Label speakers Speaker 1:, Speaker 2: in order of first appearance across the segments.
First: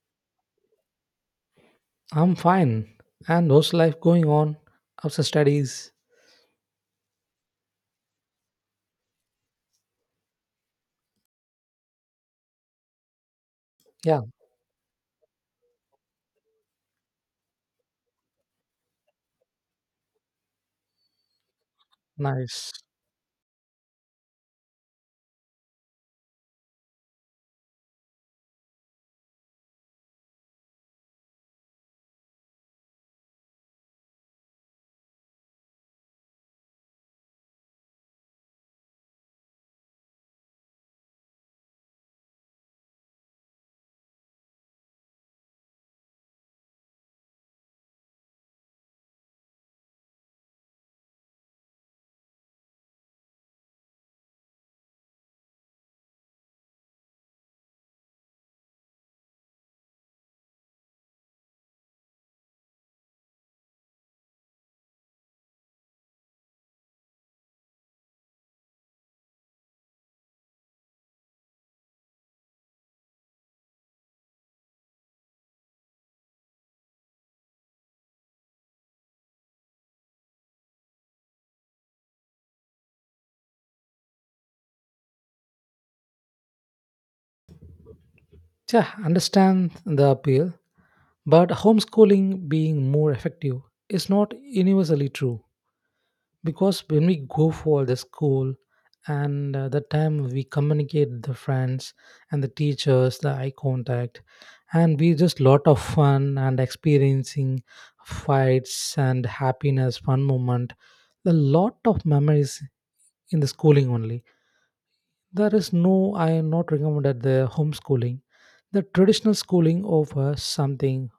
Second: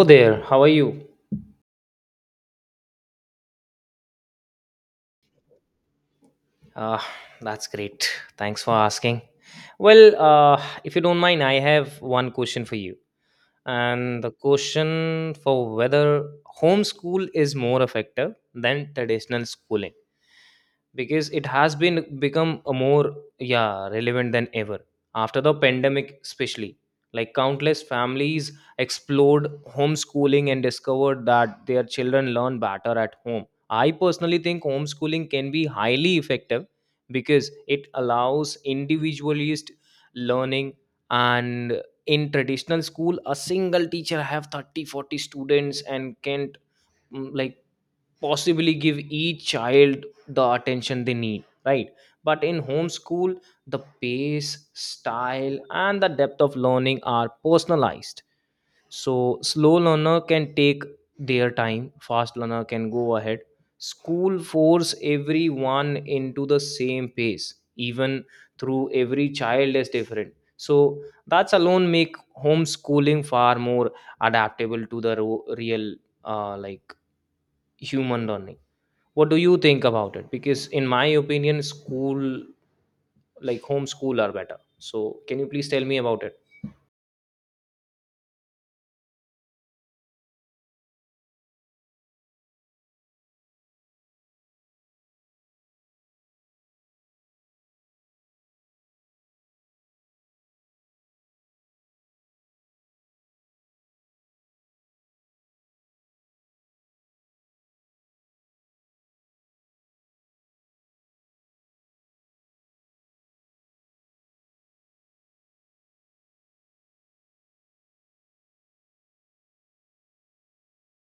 Speaker 1: Hello there, how are you?
Speaker 2: I'm fine. And those life going on? How's the studies?
Speaker 1: Uh, that's great. Thanks for asking. Well, if you don't mind, I have one question for you.
Speaker 2: Yeah,
Speaker 1: And the question for whether homeschool is more effective than traditional schooling because it has been become
Speaker 2: nice.
Speaker 1: a more, yeah, relevant than ever after the pandemic especially. Like countless families explored homeschooling and discovered that their children learn better at home. I personally think homeschooling can be highly effective because it allows individualist learning. And in traditional school a single teacher have 30, 40 students and can't like possibly give each child the attention they need, right? But in homeschool the pace, style and the depth of learning are personalized, so slow learner can take their time, fast learner can go ahead. School force everyone into the same pace, even through every child is different. So that's alone make homeschooling far more adaptable to the real like human learning. What do you think about it? Because in my opinion, school like homeschool are better. So can you please tell me about it?
Speaker 2: Yeah, understand the appeal, but homeschooling being more effective is not universally true because when we go for the school and the time we communicate with the friends and the teachers, the eye contact, and we just lot of fun and experiencing fights and happiness, fun moment, a lot of memories in the schooling only. There is no, I am not recommended the homeschooling. The traditional schooling offers something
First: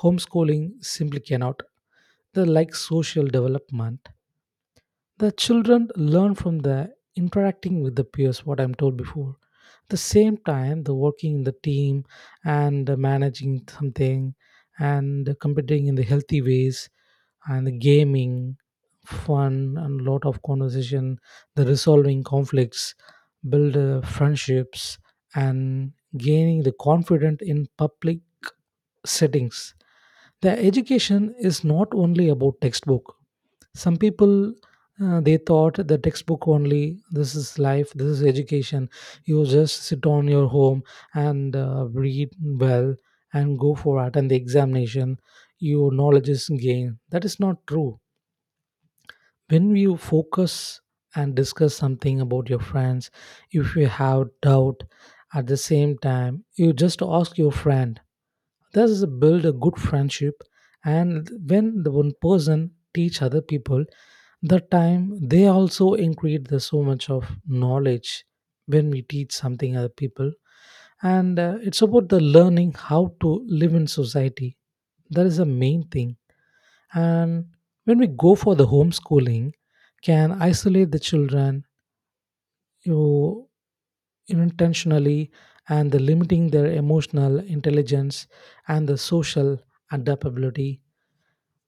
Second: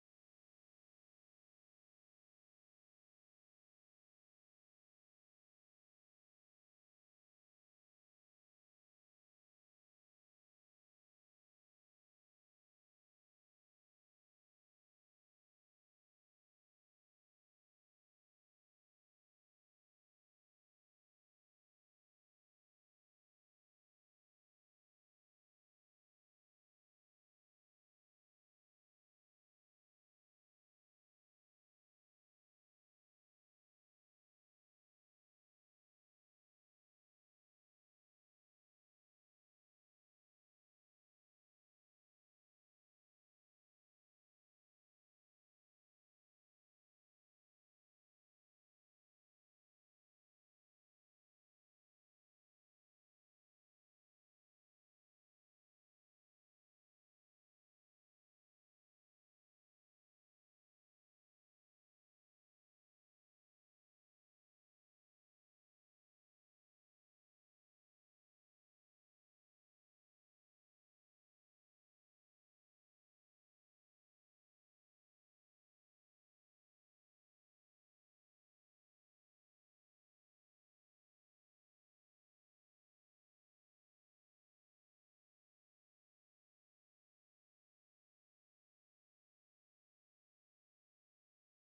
Speaker 2: homeschooling simply cannot. The like social development. The children learn from the interacting with the peers, what I'm told before. The same time, the working in the team and managing something and competing in the healthy ways and gaming, fun, and lot of conversation, the resolving conflicts, build friendships, and gaining the confidence in public settings. The education is not only about textbook. Some people they thought the textbook only, this is life, this is education, you just sit on your home and read well and go for it and the examination, your knowledge is gained, that is not true. When you focus and discuss something about your friends, if you have doubt, at the same time you just ask your friend. Thus is build a good friendship. And when the one person teach other people, the time they also increase the so much of knowledge when we teach something other people. And it's about the learning how to live in society, that is the main thing. And when we go for the homeschooling, can isolate the children you intentionally, and the limiting their emotional intelligence and the social adaptability.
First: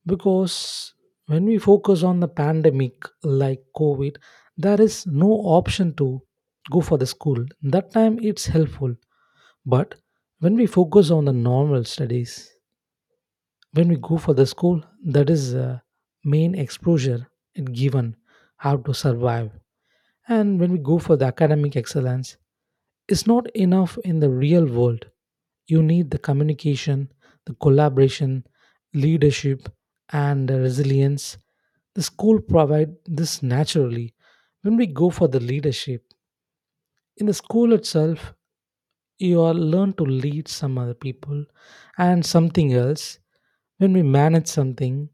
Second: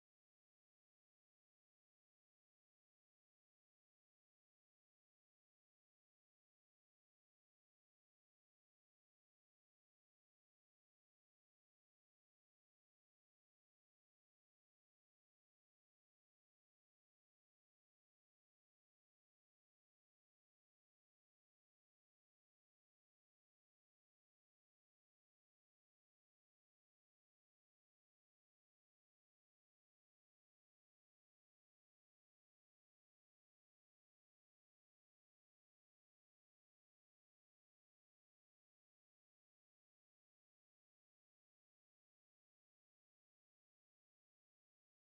Speaker 2: Because when we focus on the pandemic like COVID, there is no option to go for the school, that time it's helpful. But when we focus on the normal studies, when we go for the school, that is main exposure. It given how to survive. And when we go for the academic excellence, is not enough in the real world. You need the communication, the collaboration, leadership, and the resilience. The school provide this naturally. When we go for the leadership in the school itself, you are learn to lead some other people and something else when we manage something,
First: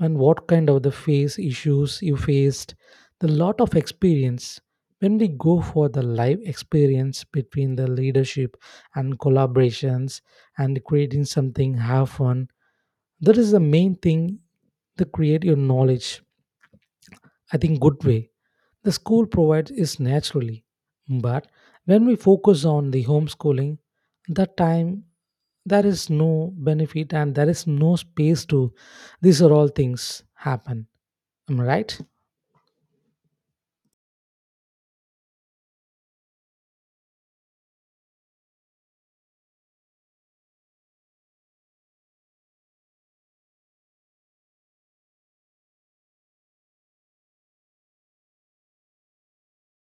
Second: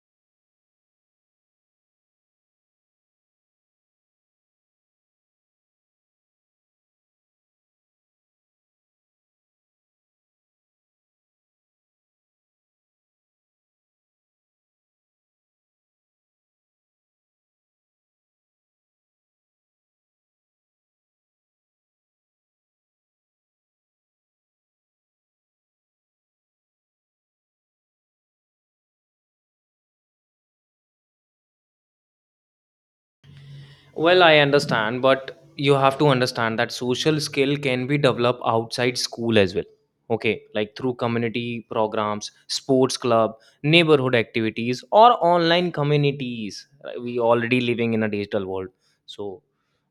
Speaker 2: and what kind of the face issues you faced, the lot of experience when we go for the live experience between the leadership and collaborations and creating something have fun, that is the main thing to create your knowledge. I think, good way, the school provides is naturally. But when we focus on the homeschooling, that time there is no benefit and there is no space to these are all things happen. Am I right?
Speaker 1: Well, I understand, but you have to understand that social skill can be developed outside school as well. Okay, like through community programs, sports club, neighborhood activities, or online communities. Right, we already living in a digital world, so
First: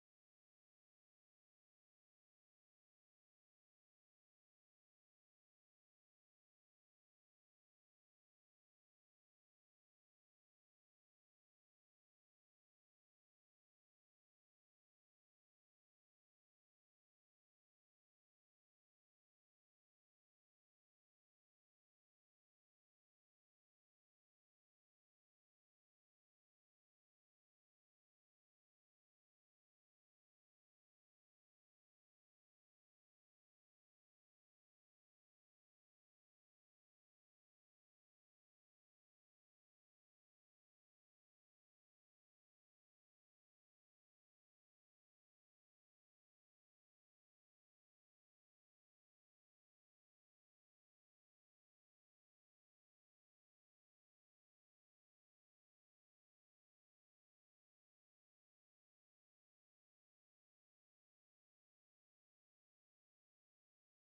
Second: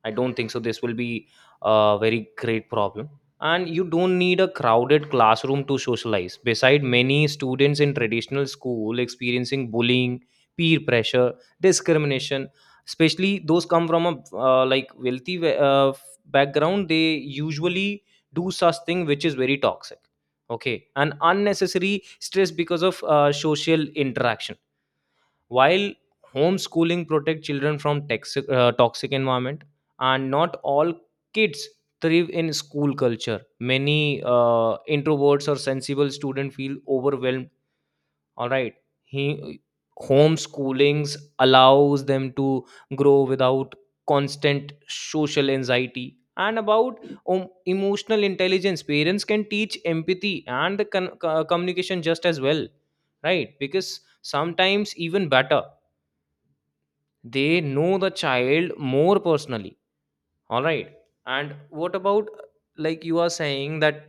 Speaker 1: I don't think so. This will be a very great problem. And you don't need a crowded classroom to socialize. Beside, many students in traditional school experiencing bullying, peer pressure, discrimination, especially those come from a like wealthy background. They usually do such thing which is very toxic, okay, and unnecessary stress because of social interaction. While homeschooling protect children from toxic, toxic environment. And not all kids thrive in school culture. Many introverts or sensible students feel overwhelmed, all right. he Homeschoolings allows them to grow without constant social anxiety. And about emotional intelligence, parents can teach empathy and the communication just as well, right? Because sometimes even better, they know the child more personally, all right. And what about, like, you are saying that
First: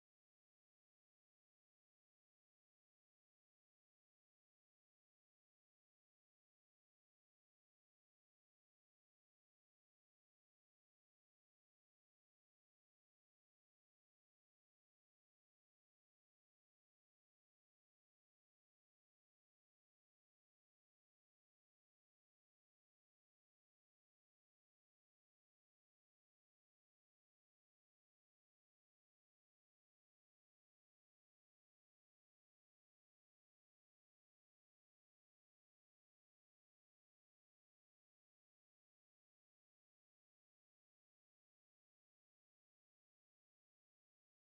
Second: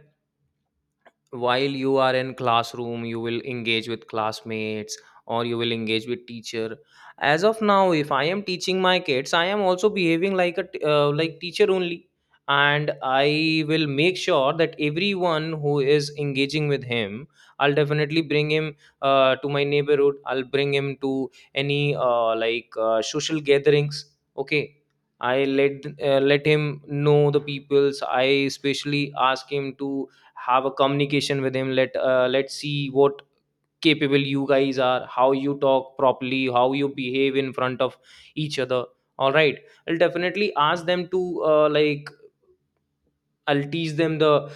Speaker 1: while you are in classroom you will engage with classmates or you will engage with teacher. As of now, if I am teaching my kids, I am also behaving like a like teacher only. And I will make sure that everyone who is engaging with him, I'll definitely bring him to my neighborhood. I'll bring him to any like social gatherings, okay. I let let him know the peoples. I especially ask him to have a communication with him. Let let's see what capable you guys are, how you talk properly, how you behave in front of each other, all right. I'll definitely ask them to like, I'll teach them the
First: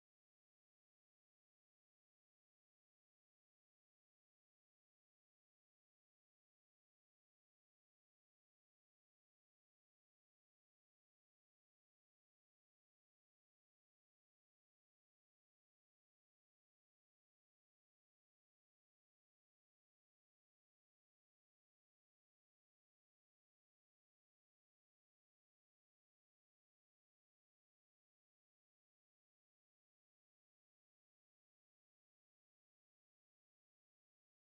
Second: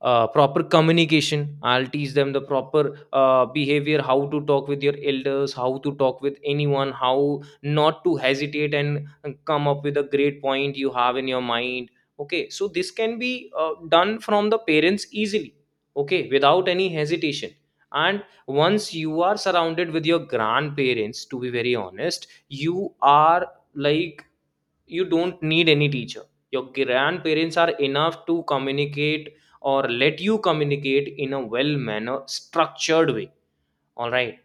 Speaker 1: proper communication. I'll teach them the proper behavior, how to talk with your elders, how to talk with anyone, how not to hesitate and come up with a great point you have in your mind. Okay, so this can be done from the parents easily, okay, without any hesitation. And once you are surrounded with your grandparents, to be very honest, you are, like, you don't need any teacher. Your grandparents are enough to communicate or let you communicate in a well manner structured way, all right.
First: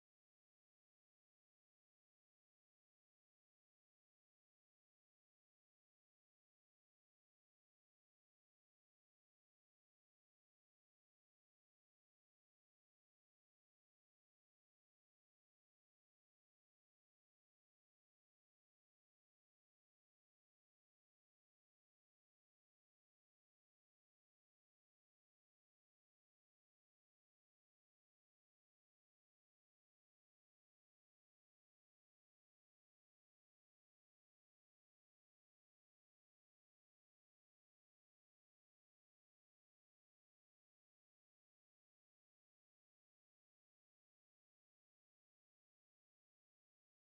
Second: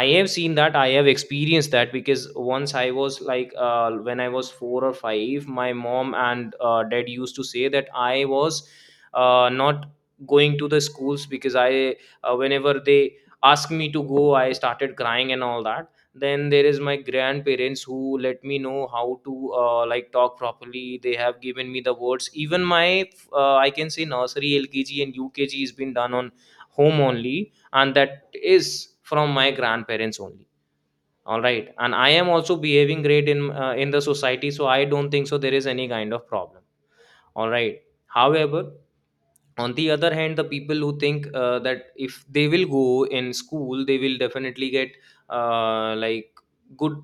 Speaker 1: I have seen that, I have experienced that, because once I was like when I was 4 or 5, my mom and dad used to say that I was not going to the schools because I, whenever they asked me to go, I started crying and all that. Then there is my grandparents who let me know how to like talk properly. They have given me the words. Even my I can say nursery, LKG and UKG has been done on home only, and that is from my grandparents only, all right. And I am also behaving great in the society, so I don't think so there is any kind of problem, all right. However, on the other hand, the people who think that if they will go in school they will definitely get like good,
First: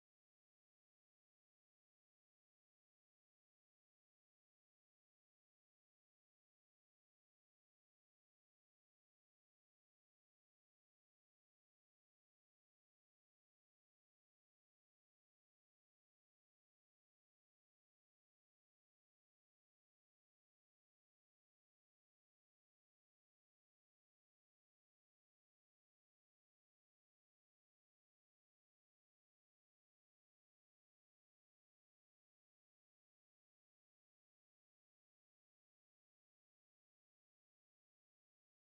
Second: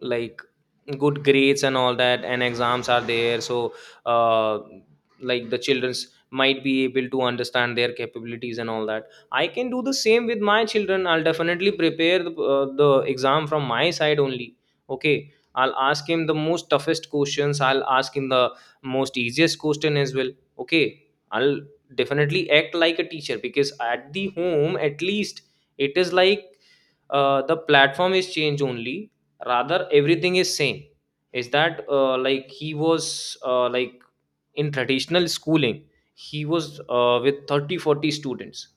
Speaker 1: like good grades and all that, and exams are there, so uh, like the children's might be able to understand their capabilities and all that. I can do the same with my children. I'll definitely prepare the exam from my side only. Okay, I'll ask him the most toughest questions, I'll ask him the most easiest question as well, okay. I'll definitely act like a teacher, because at the home at least, it is like the platform is changed only, rather everything is same. Is that like he was like in traditional schooling he was with 30, 40 students,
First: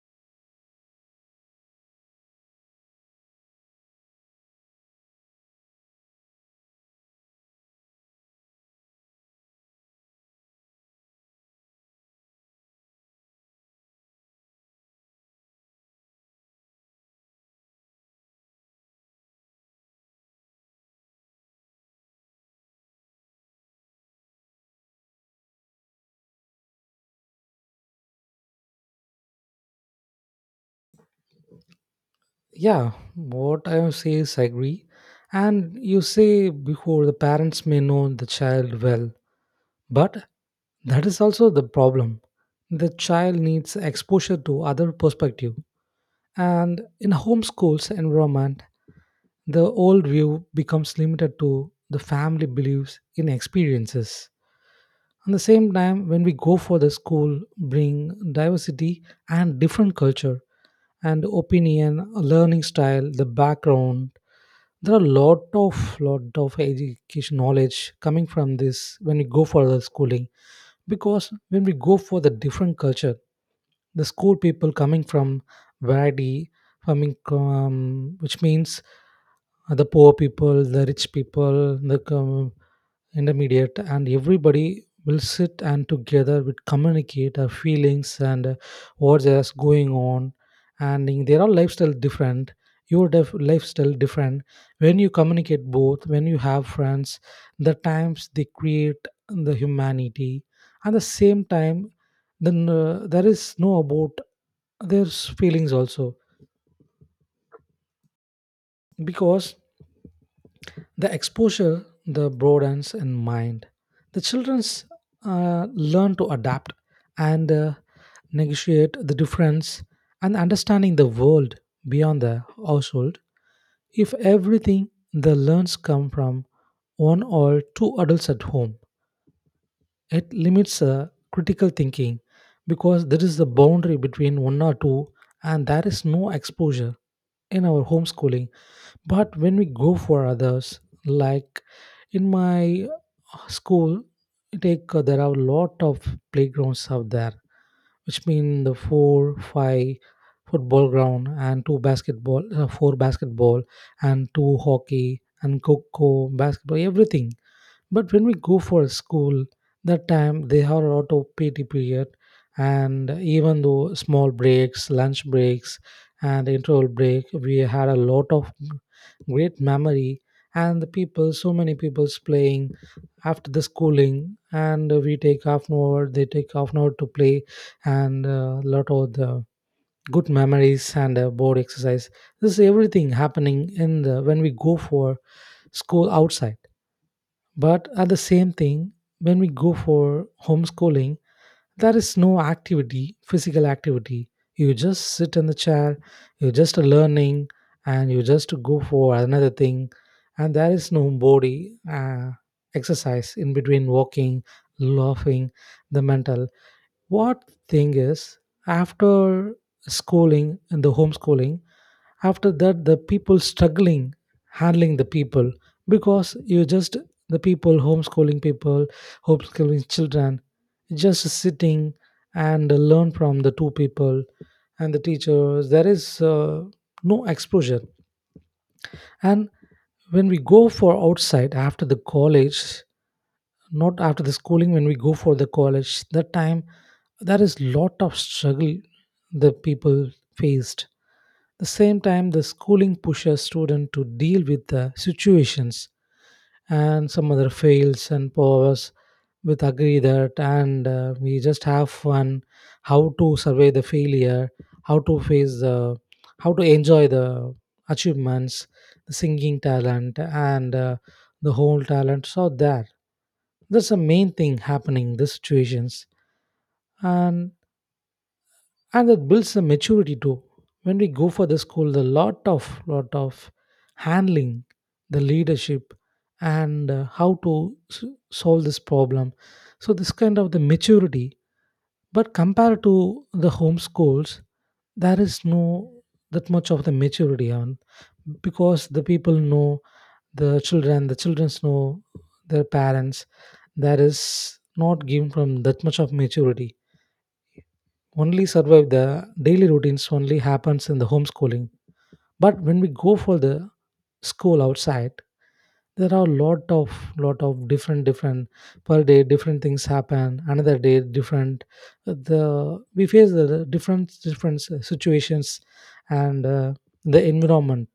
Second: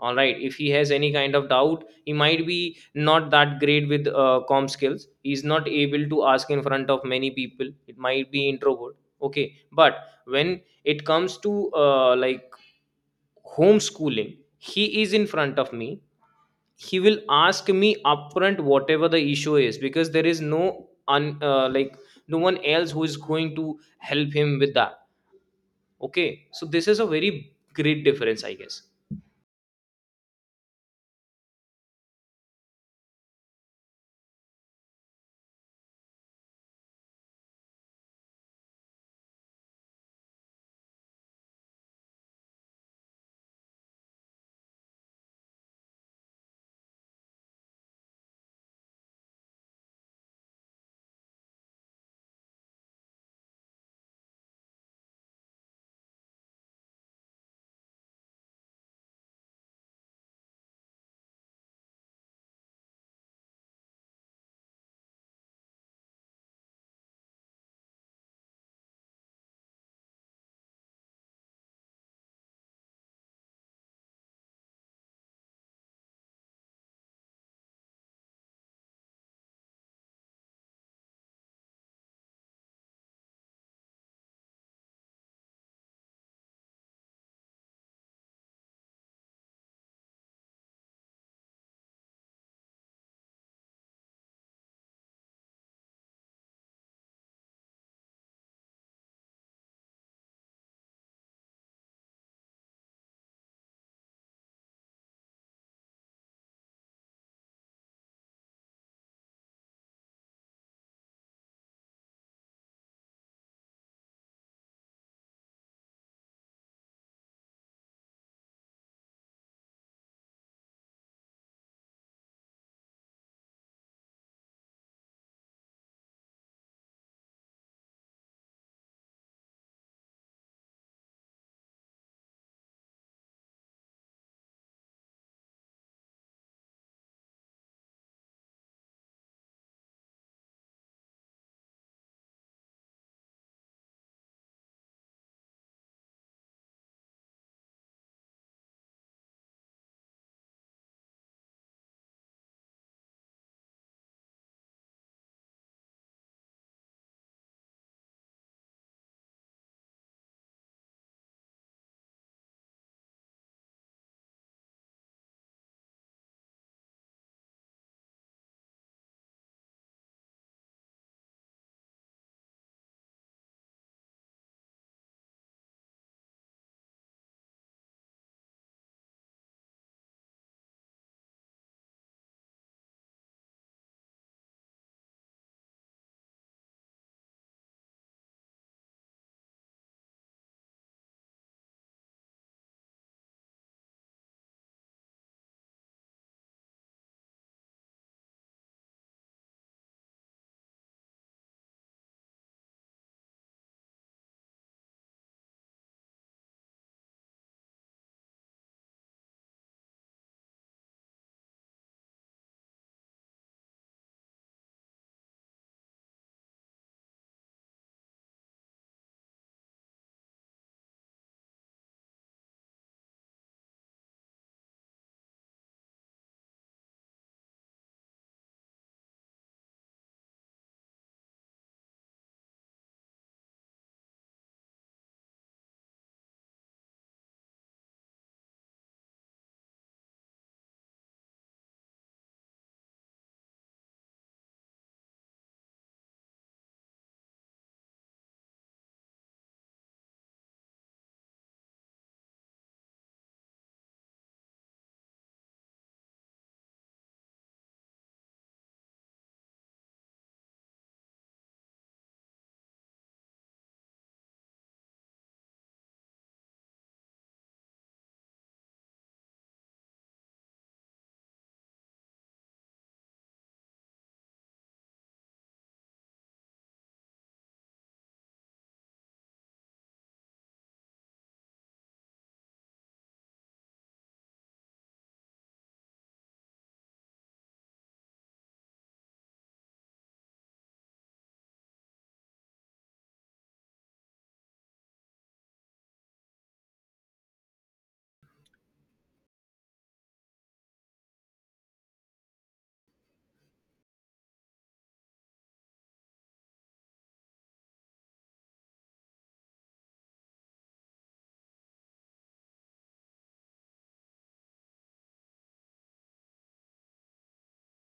Speaker 1: all right. If he has any kind of doubt, he might be not that great with com skills. He's not able to ask in front of many people. It might be introvert, okay. But when it comes to like homeschooling, he is in front of me. He will ask me upfront whatever the issue is, because there is no like no one else who is going to help him with that, okay. So this is a very great difference, I guess.
Speaker 2: Yeah, what I say is I agree. And you say before the parents may know the child well, but that is also the problem. The child needs exposure to other perspective. And in a homeschool's environment, the old view becomes limited to the family beliefs in experiences. At the same time, when we go for the school, bring diversity and different culture and opinion, learning style, the background. There are a lot of education knowledge coming from this when we go for the schooling. Because when we go for the different culture, the school people coming from variety, coming which means the poor people, the rich people, the com- intermediate, and everybody will sit and together will communicate our feelings and what's just going on. And in their all lifestyle different, your def- lifestyle different. When you communicate both, when you have friends, the times they create the humanity. At the same time, then there is no about there's feelings also, because the exposure, the broadens in mind. The childrens learn to adapt and negotiate the difference and understanding the world beyond the household. If everything the learns come from one or two adults at home, it limits critical thinking, because there is the boundary between one or two, and there is no exposure in our homeschooling. But when we go for others, like in my school, take there are a lot of playgrounds out there, which mean the four, five football ground and two basketball, four basketball and two hockey and coco basketball, everything. But when we go for school, that time they have a lot of PT period, and even though small breaks, lunch breaks, and interval break, we had a lot of great memory. And the people, so many people's playing after the schooling, and we take half an hour, they take half an hour to play, and a lot of the good memories and board exercise. This is everything happening in the when we go for school outside. But at the same thing, when we go for homeschooling, there is no activity, physical activity. You just sit in the chair, you're just learning, and you just go for another thing, and there is no body exercise in between walking, laughing, the mental. What thing is after schooling and the homeschooling, after that the people struggling handling the people because you just the people homeschooling children just sitting and learn from the two people and the teachers, there is no exposure. And when we go for outside after the college, not after the schooling, when we go for the college that time there is lot of struggle the people faced. The same time the schooling pushes students to deal with the situations and some other fails and powers, with agree that, and we just have fun. How to survey the failure, how to face the, how to enjoy the achievements, the singing talent, and the whole talent, so that that's the main thing happening in these situations. and and that builds a maturity too. When we go for the school, the lot of handling the leadership, and how to s- solve this problem, so this kind of the maturity. But compared to the home schools, there is no that much of the maturity on, because the people know the children, the childrens know their parents. There is not given from that much of maturity, only survive the daily routines only happens in the homeschooling. But when we go for the school outside, there are lot of different different per day different things happen, another day different the we face the different different situations and the environment,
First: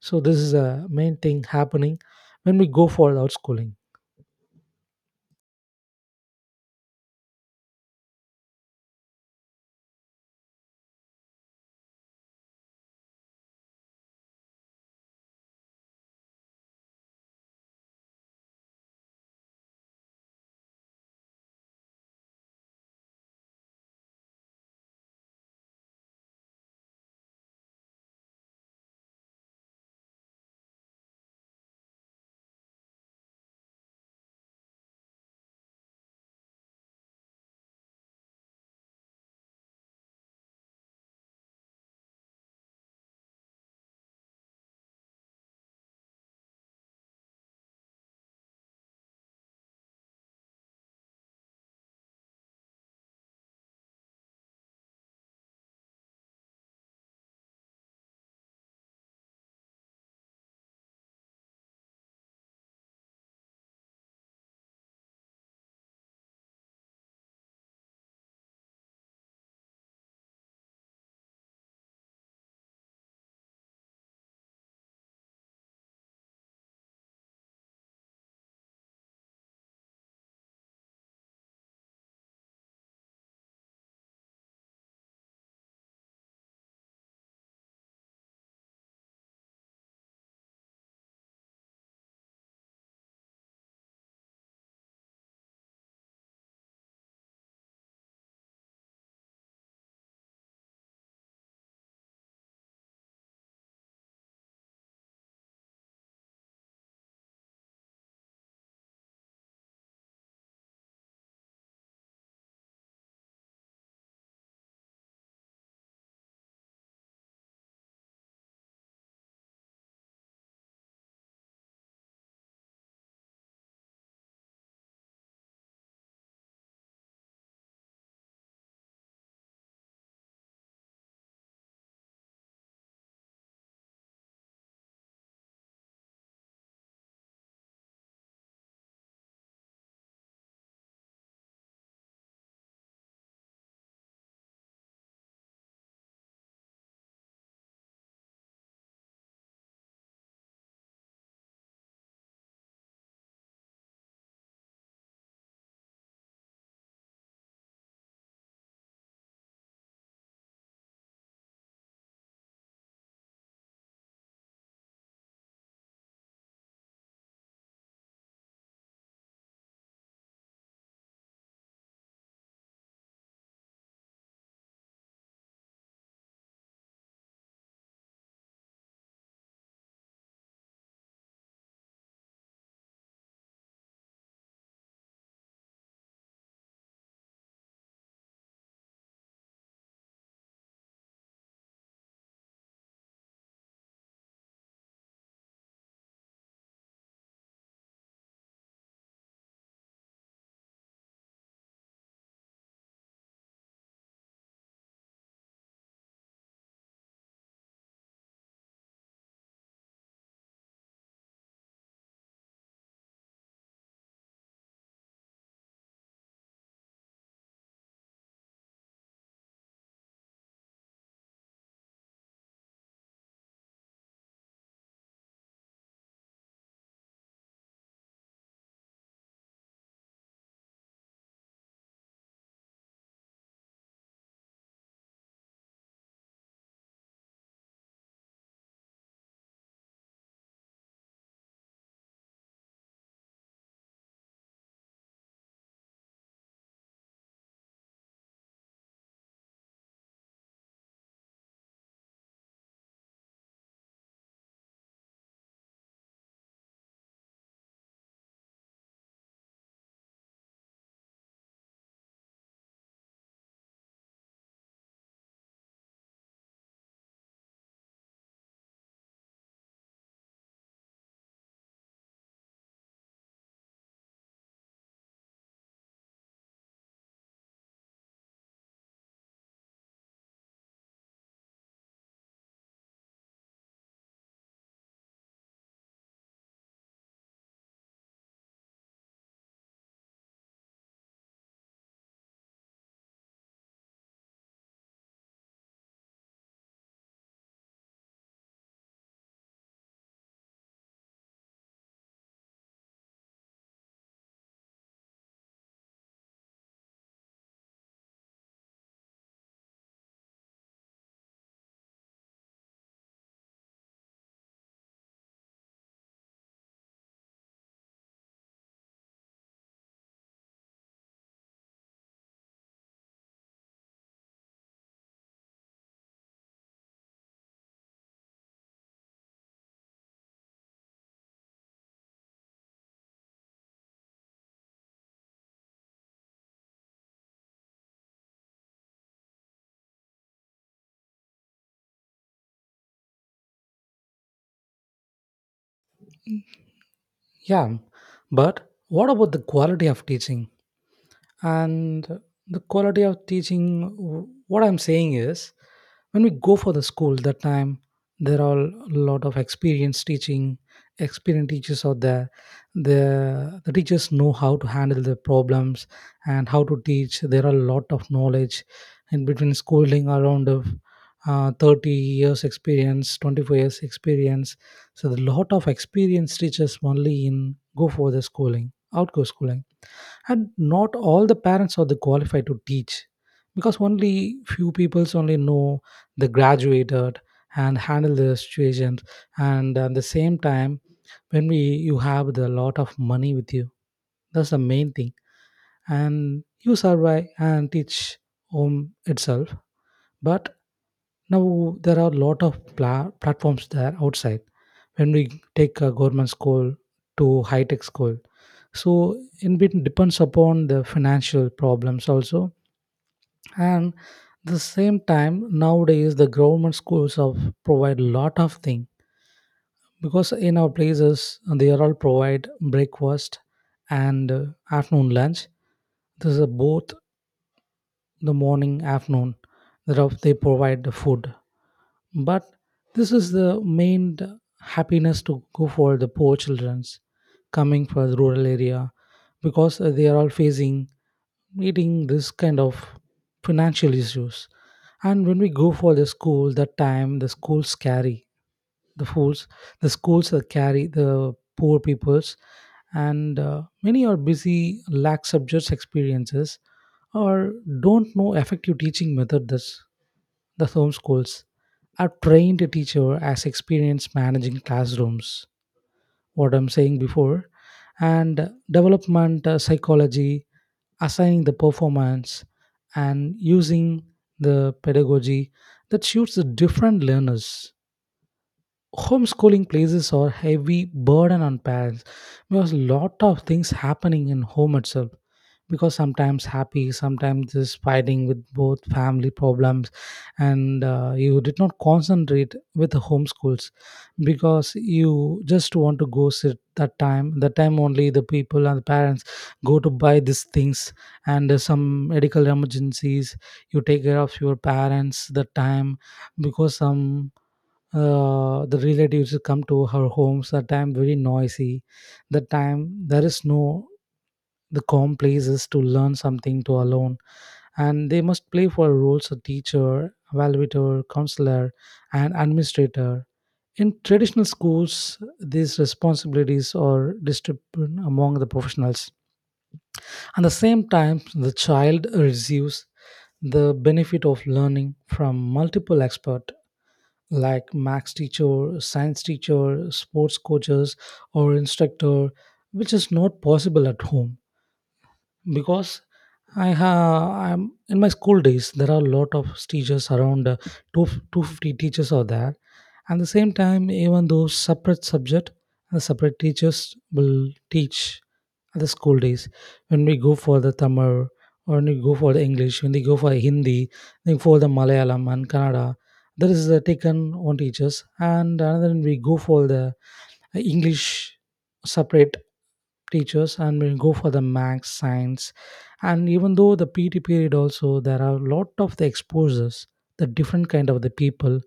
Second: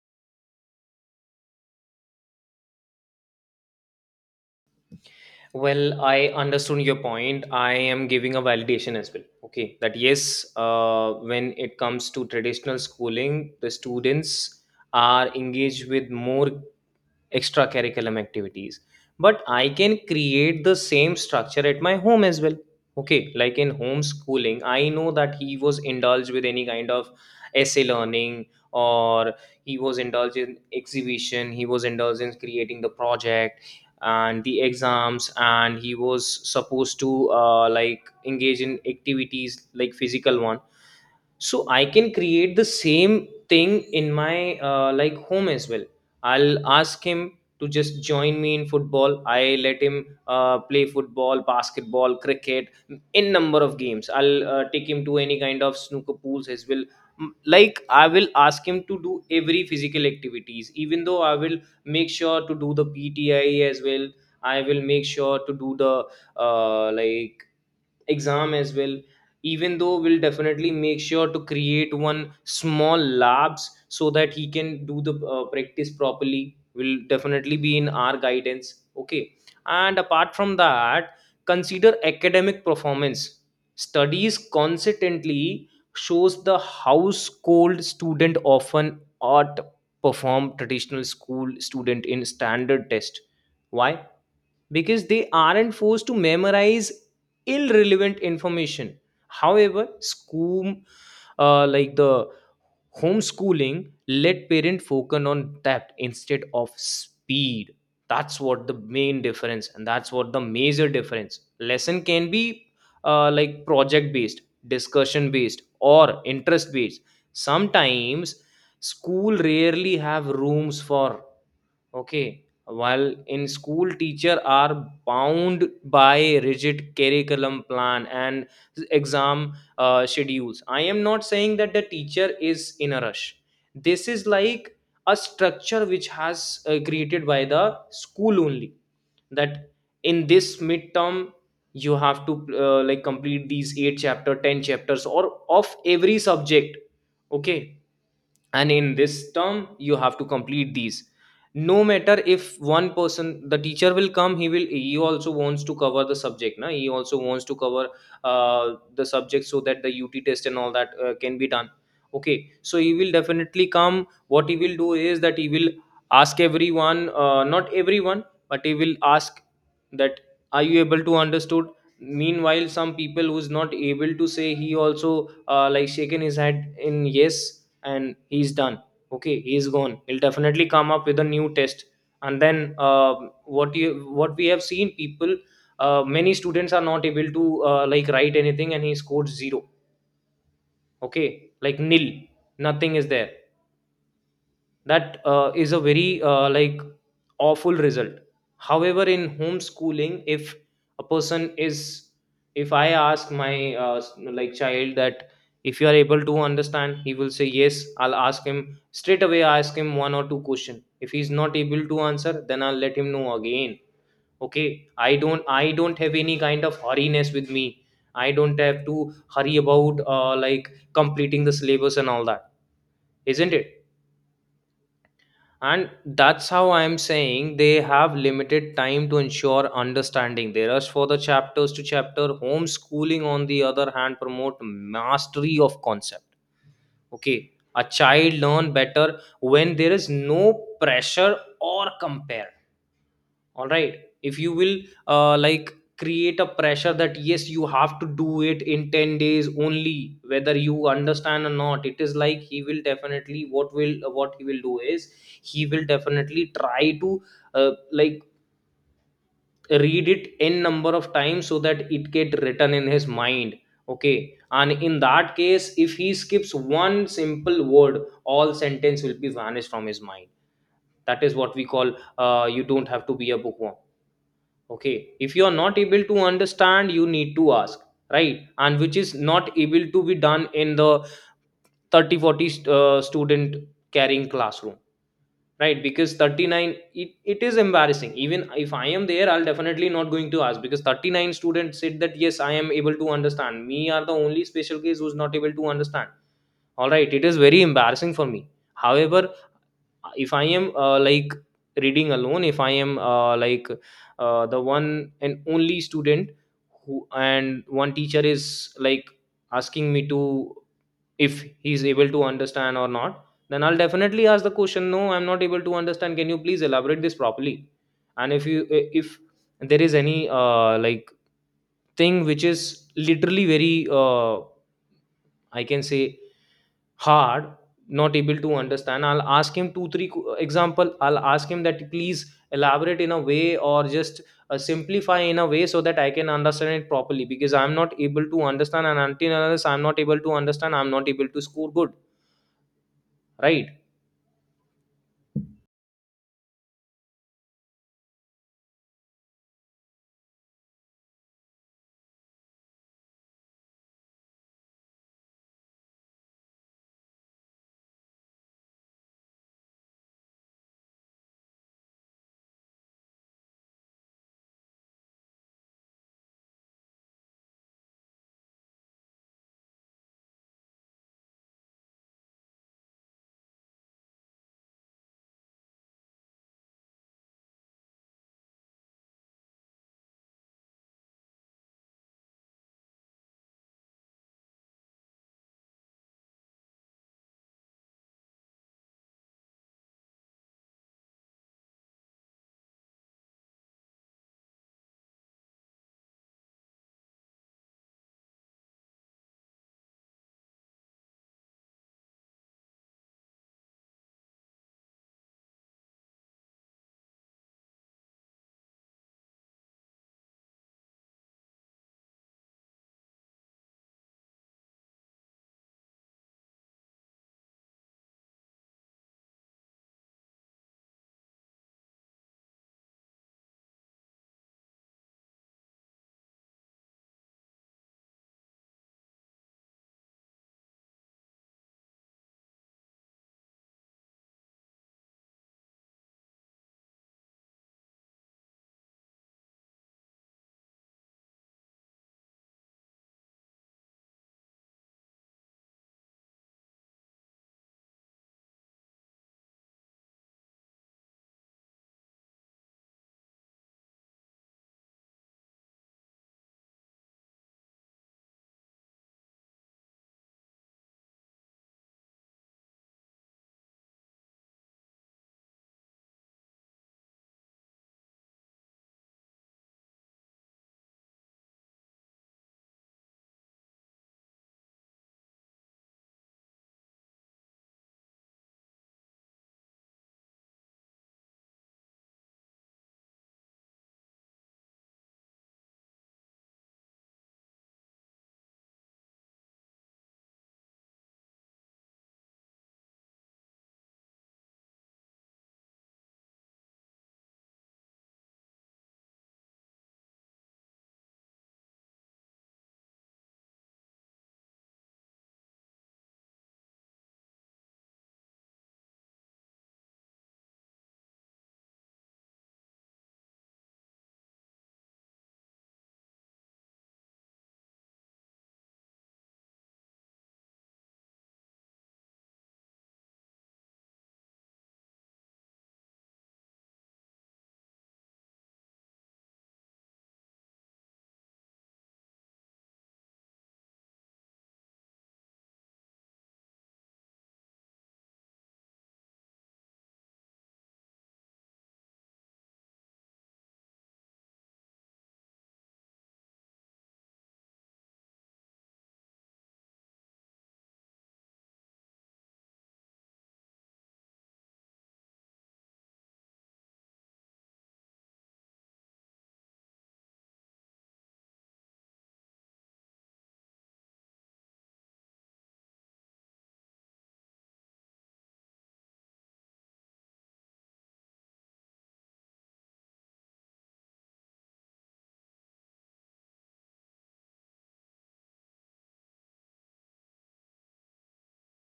Speaker 2: so this is a main thing happening when we go for the outschooling.
Speaker 1: Well, I understood your point. I am giving a validation as well, okay, that yes, when it comes to traditional schooling, the students are engaged with more extracurriculum activities, but I can create the same structure at my home as well, okay. Like in homeschooling, I know that he was indulged with any kind of essay learning, or he was indulged in exhibition, he was indulged in creating the project and the exams, and he was supposed to like engage in activities like physical one. So I can create the same thing in my like home as well. I'll ask him to just join me in football. I let him play football, basketball, cricket in number of games. I'll take him to any kind of snooker pools as well. Like I will ask him to do every physical activities. Even though, I will make sure to do the PTI as well. I will make sure to do the like exam as well. Even though, we'll definitely make sure to create one small labs so that he can do the practice properly, will definitely be in our guidance, okay. And apart from that, consider academic performance. Studies consistently shows the household student often outperform traditional school student in standard test. Why? Because they aren't forced to memorize irrelevant information. However, school, like, the homeschooling let parent focus on depth instead of speed. That's what the main difference, and that's what the major difference. Lesson can be like project based, discussion based, or interest based. Sometimes school rarely have rooms for, okay. While in school, teacher are bound by rigid curriculum plan and exam schedules. I am not saying that the teacher is in a rush. This is like a structure which has created by the school only. That in this midterm, you have to like complete these eight chapter, ten chapters, or of every subject. Okay, and in this term you have to complete these, no matter if one person, the teacher will come, he will, he also wants to cover the subject na, he also wants to cover the subject so that the UT test and all that can be done, okay. So he will definitely come. What he will do is that he will ask everyone, not everyone, but he will ask that, are you able to understood? Meanwhile some people who's not able to say, he also like shaken his head in yes and he's done. Okay, he's gone, he'll definitely come up with a new test. And then, what you, what we have seen people, many students are not able to like write anything, and he scored zero, okay, like nil, nothing is there. That is a very like awful result. However, in homeschooling, if a person is, if I ask my uh, s- like child that, if you are able to understand, he will say yes. I'll ask him, straight away ask him one or two question. If he's not able to answer, then I'll let him know again, okay. I don't, I don't have any kind of hurriness with me. I don't have to hurry about like completing the syllabus and all that, isn't it? And that's how I'm saying, they have limited time to ensure understanding. They rush for the chapters to chapter. Homeschooling, on the other hand, promote mastery of concept. Okay, a child learn better when there is no pressure or compare. All right, if you will like create a pressure that yes, you have to do it in 10 days only, whether you understand or not. It is like, he will definitely, what will what he will do is he will definitely try to like read it n number of times so that it get written in his mind. Okay, and in that case if he skips one simple word all sentence will be vanished from his mind. That is what we call, you don't have to be a bookworm. Okay, if you are not able to understand you need to ask, right? And which is not able to be done in the 30 40 student carrying classroom, right? Because 39, it is embarrassing. Even if I am there I'll definitely not going to ask because 39 students said that yes, I am able to understand, me are the only special case who's not able to understand. All right, it is very embarrassing for me. However, if I am like reading alone, if I am the one and only student who, and one teacher is like asking me to if he is able to understand or not, then I'll definitely ask the question, no I'm not able to understand, can you please elaborate this properly. And if there is any like thing which is literally very I can say, hard, not able to understand. I'll ask him two three example, I'll ask him that please elaborate in a way, or just simplify in a way so that I can understand it properly, because I'm not able to understand and until and unless I'm not able to understand I'm not able to score good, right?
Speaker 2: Yeah, but what about the quality of teaching? And the quality of teaching, w- what I'm saying is, when we go for the school that time there are a lot of experienced teaching, experienced teachers out there, the teachers know how to handle the problems and how to teach, there are a lot of knowledge in between schooling around of 30 years experience, 24 years experience. So the lot of experienced teachers only in go for the schooling outgo schooling. And not all the parents are the qualified to teach, because only few people only know the graduated and handle the situations. And at the same time when we you have the lot of money with you, that's the main thing, and you survive and teach home itself. But now there are a lot of pla- platforms there outside. When we take a government school to high tech school, so in bit depends upon the financial problems also. And the same time nowadays the government schools of provide lot of thing, because in our places they are all provide breakfast and afternoon lunch. This is a both the morning, afternoon, thereof they provide the food. But this is the main d- happiness to go for the poor childrens coming from the rural area, because they are all facing meeting this kind of financial issues. And when we go for the school, that time the school's scary, the fools, the schools that carry the poor peoples, and many are busy lack subjects experiences, or don't know effective teaching method. That's the homeschools are trained a teacher as experience managing classrooms, what I'm saying before, and development psychology, assigning the performance, and using the pedagogy that suits the different learners. Homeschooling places a heavy burden on parents because a lot of things happening in home itself, because sometimes happy, sometimes just fighting with both family problems, and you did not concentrate with the homeschools, because you just want to go sit that time, that time only the people and the parents go to buy these things, and some medical emergencies, you take care of your parents the time, because some the relatives come to her homes that time, very noisy. That time there is no the calm places to learn something to alone. And they must play for roles of teacher, evaluator, counselor, and administrator. In traditional schools these responsibilities are distributed among the professionals. At the same time the child receives the benefit of learning from multiple experts, like max teacher, science teacher, sports coaches, or instructor, which is not possible at home. Because I'm in my school days there are a lot of teachers around, two 250 teachers are there. At the same time, even though separate subject and separate teachers will teach at the school days, when we go for the Tamil, or when we go for the English, when they go for Hindi, then for the Malayalam and Kannada, there is taken one teachers, and another we go for the English, separate teachers, and we go for the max science. And even though the PT period also, there are a lot of the exposures, the different kind of the people,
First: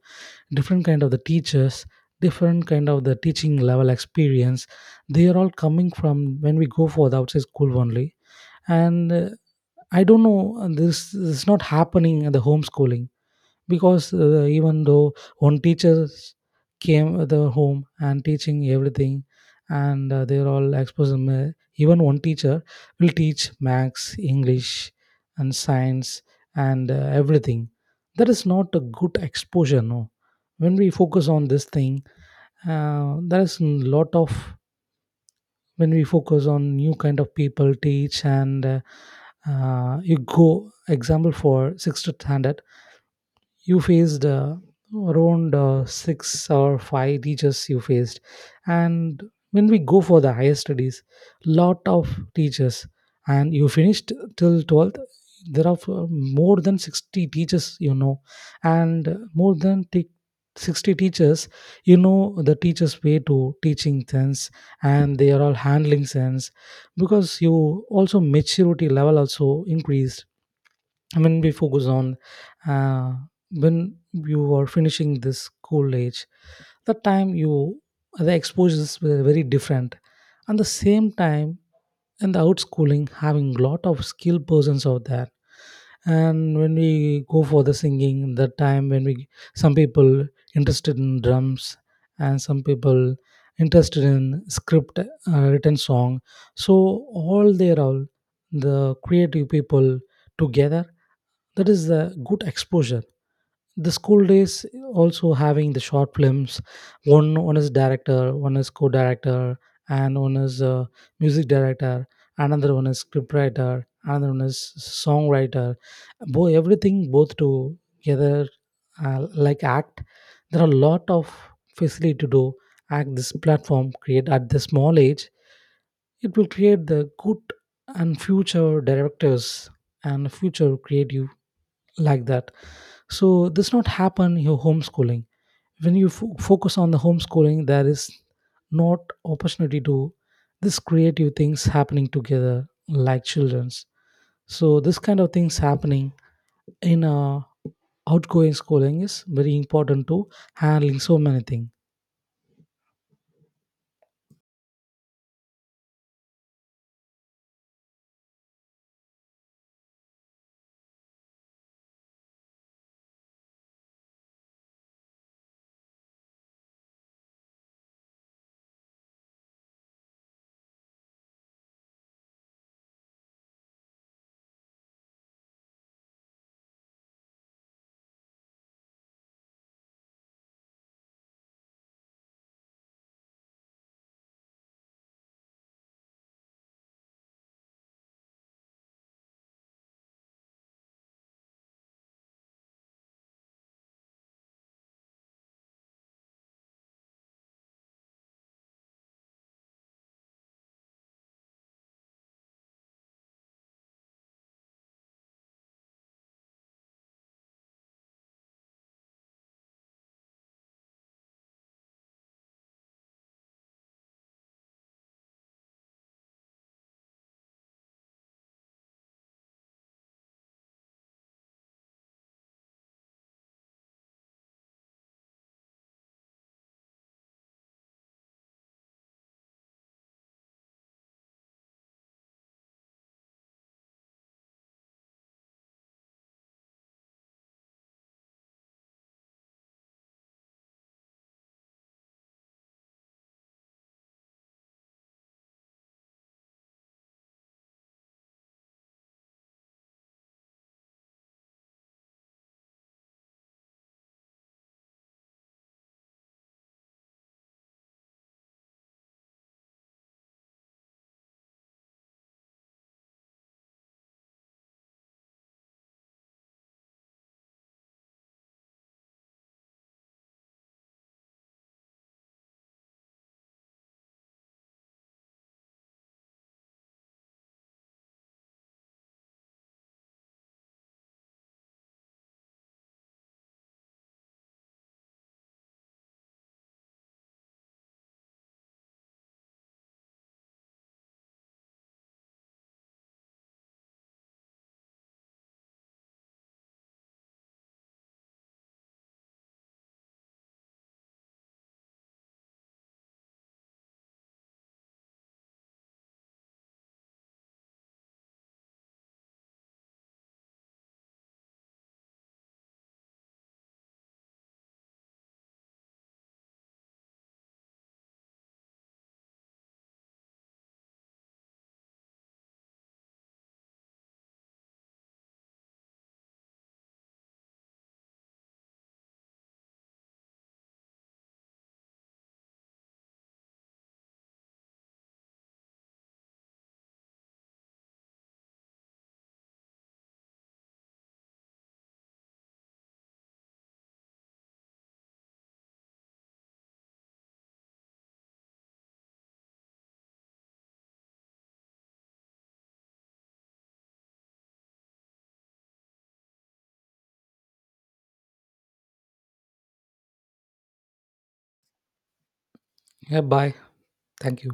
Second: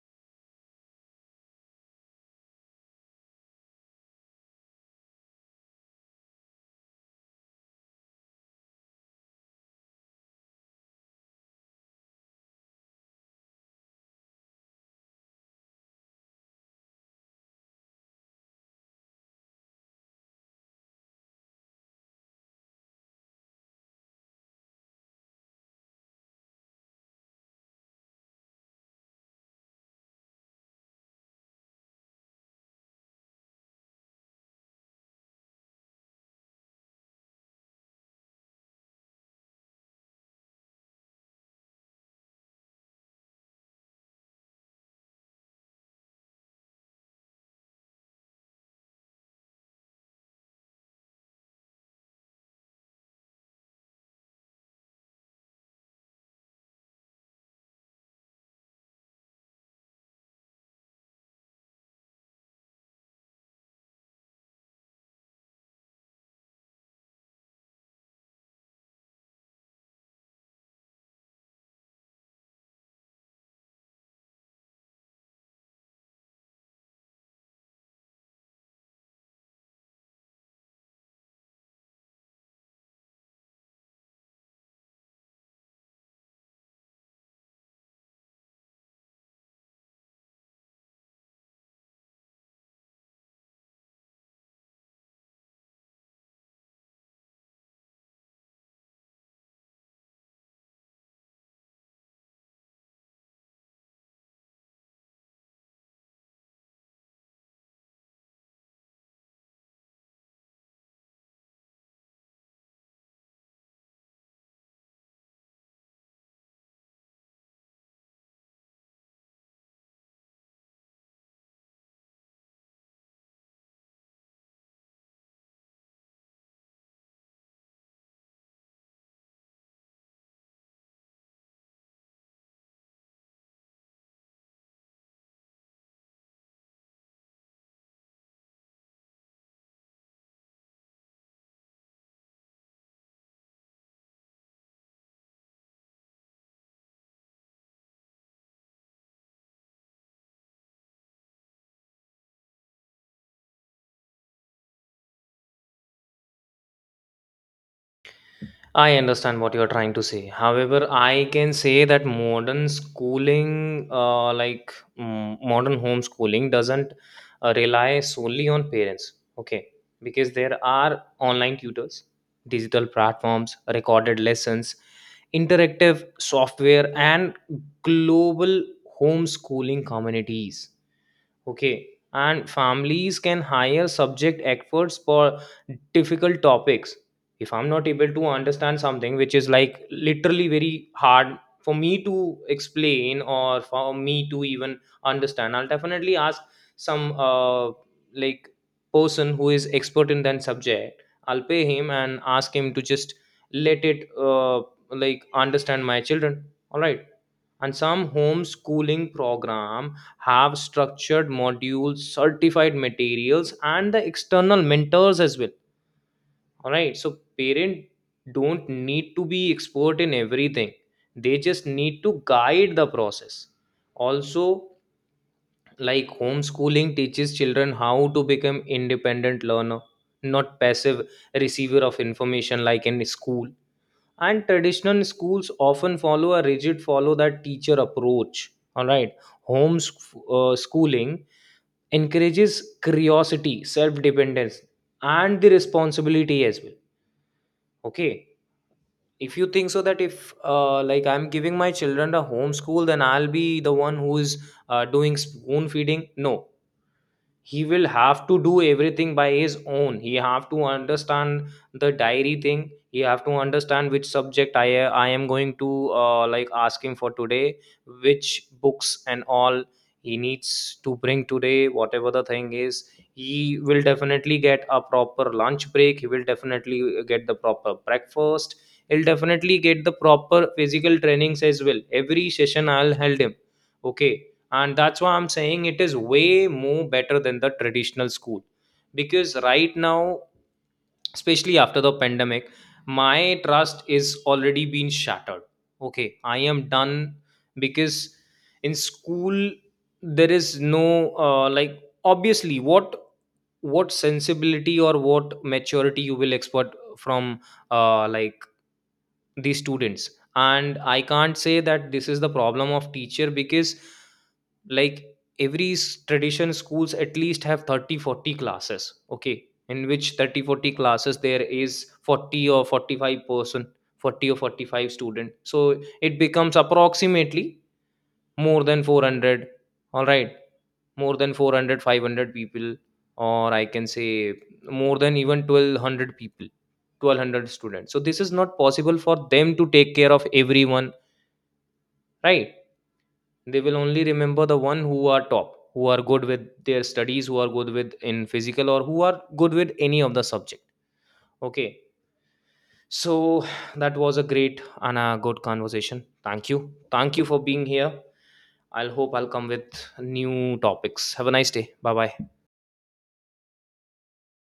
Speaker 2: different kind of the teachers, different kind of the teaching level experience. They are all coming from when we go for the outside school only. And I don't know, this is not happening in the homeschooling, because even though one teacher came at the home and teaching everything, and they're all exposed even one teacher will teach max english and science and everything. That is not a good exposure, no. When we focus on this thing, there is a lot of, when we focus on new kind of people teach, and you go example for sixth standard, you faced around six or five teachers you faced. And when we go for the higher studies, lot of teachers, and you finished till 12th, there are more than 60 teachers, you know. And 60 teachers, you know the teachers way to teaching sense, and they are all handling sense, because you also maturity level also increased. I mean, we focus on uh, when you are finishing this cold age, the time you the exposures were very different. And the same time, in the outschooling, having lot of skilled persons out there. And when we go for the singing the time, when we some people interested in drums, and some people interested in script written song, so all they are all the creative people together. That is a good exposure. The school days also having the short films. One is director, one is co-director, and one is music director, another one is scriptwriter, another one is songwriter, both everything both together, like act. There are a lot of facility to do act. This platform create at the small age, it will create the good and future directors and future creative, like that. So this not happen your homeschooling. When you focus on the homeschooling, there is not opportunity to this creative things happening together like children's. So this kind of things happening in outgoing schooling is very important to handling so many things.
Speaker 1: I understand what you're trying to say. However, I can say that modern schooling, modern homeschooling, doesn't rely solely on parents. Okay. Because there are online tutors, digital platforms, recorded lessons, interactive software, and global homeschooling communities. Okay. And families can hire subject experts for difficult topics. If I'm not able to understand something which is like literally very hard for me to explain or for me to even understand, I'll definitely ask some like person who is expert in that subject. I'll pay him and ask him to just let it like understand my children. All right, and some homeschooling program have structured modules, certified materials and the external mentors as well. All right, so parent don't need to be expert in everything, they just need to guide the process. Also, like homeschooling teaches children how to become independent learner, not passive receiver of information like in school. And traditional schools often follow a rigid follow that teacher approach, all right? Home schooling encourages curiosity, self dependence, and the responsibility as well. Okay. If you think so that if like I'm giving my children a home school, then I'll be the one who is doing spoon feeding, no? He will have to do everything by his own. He have to understand the diary thing. He have to understand which subject I am going to like ask him for today, which books and all he needs to bring today, whatever the thing is. He will definitely get a proper lunch break, he will definitely get the proper breakfast, he'll definitely get the proper physical trainings as well. Every session I'll held him. Okay. And that's why I'm saying it is way more better than the traditional school. Because right now, especially after the pandemic, my trust is already been shattered. Okay, I am done. Because in school there is no, like, obviously, what sensibility or what maturity you will expect from like the students. And I can't say that this is the problem of teacher because, like, every tradition schools at least have 30 40 classes. Okay, in which 30 40 classes there is 40 or 45 person, 40 or 45 student, so it becomes approximately more than 400. All right, more than 400 500 people, or I can say more than even 1,200 people, 1,200 students. So this is not possible for them to take care of everyone, right? They will only remember the one who are top, who are good with their studies, who are good with in physical, or who are good with any of the subject. Okay. So that was a great and a good conversation. Thank you. Thank you for being here. I'll hope I'll come with new topics. Have a nice day, bye bye.
Speaker 2: Yeah, bye. Thank you.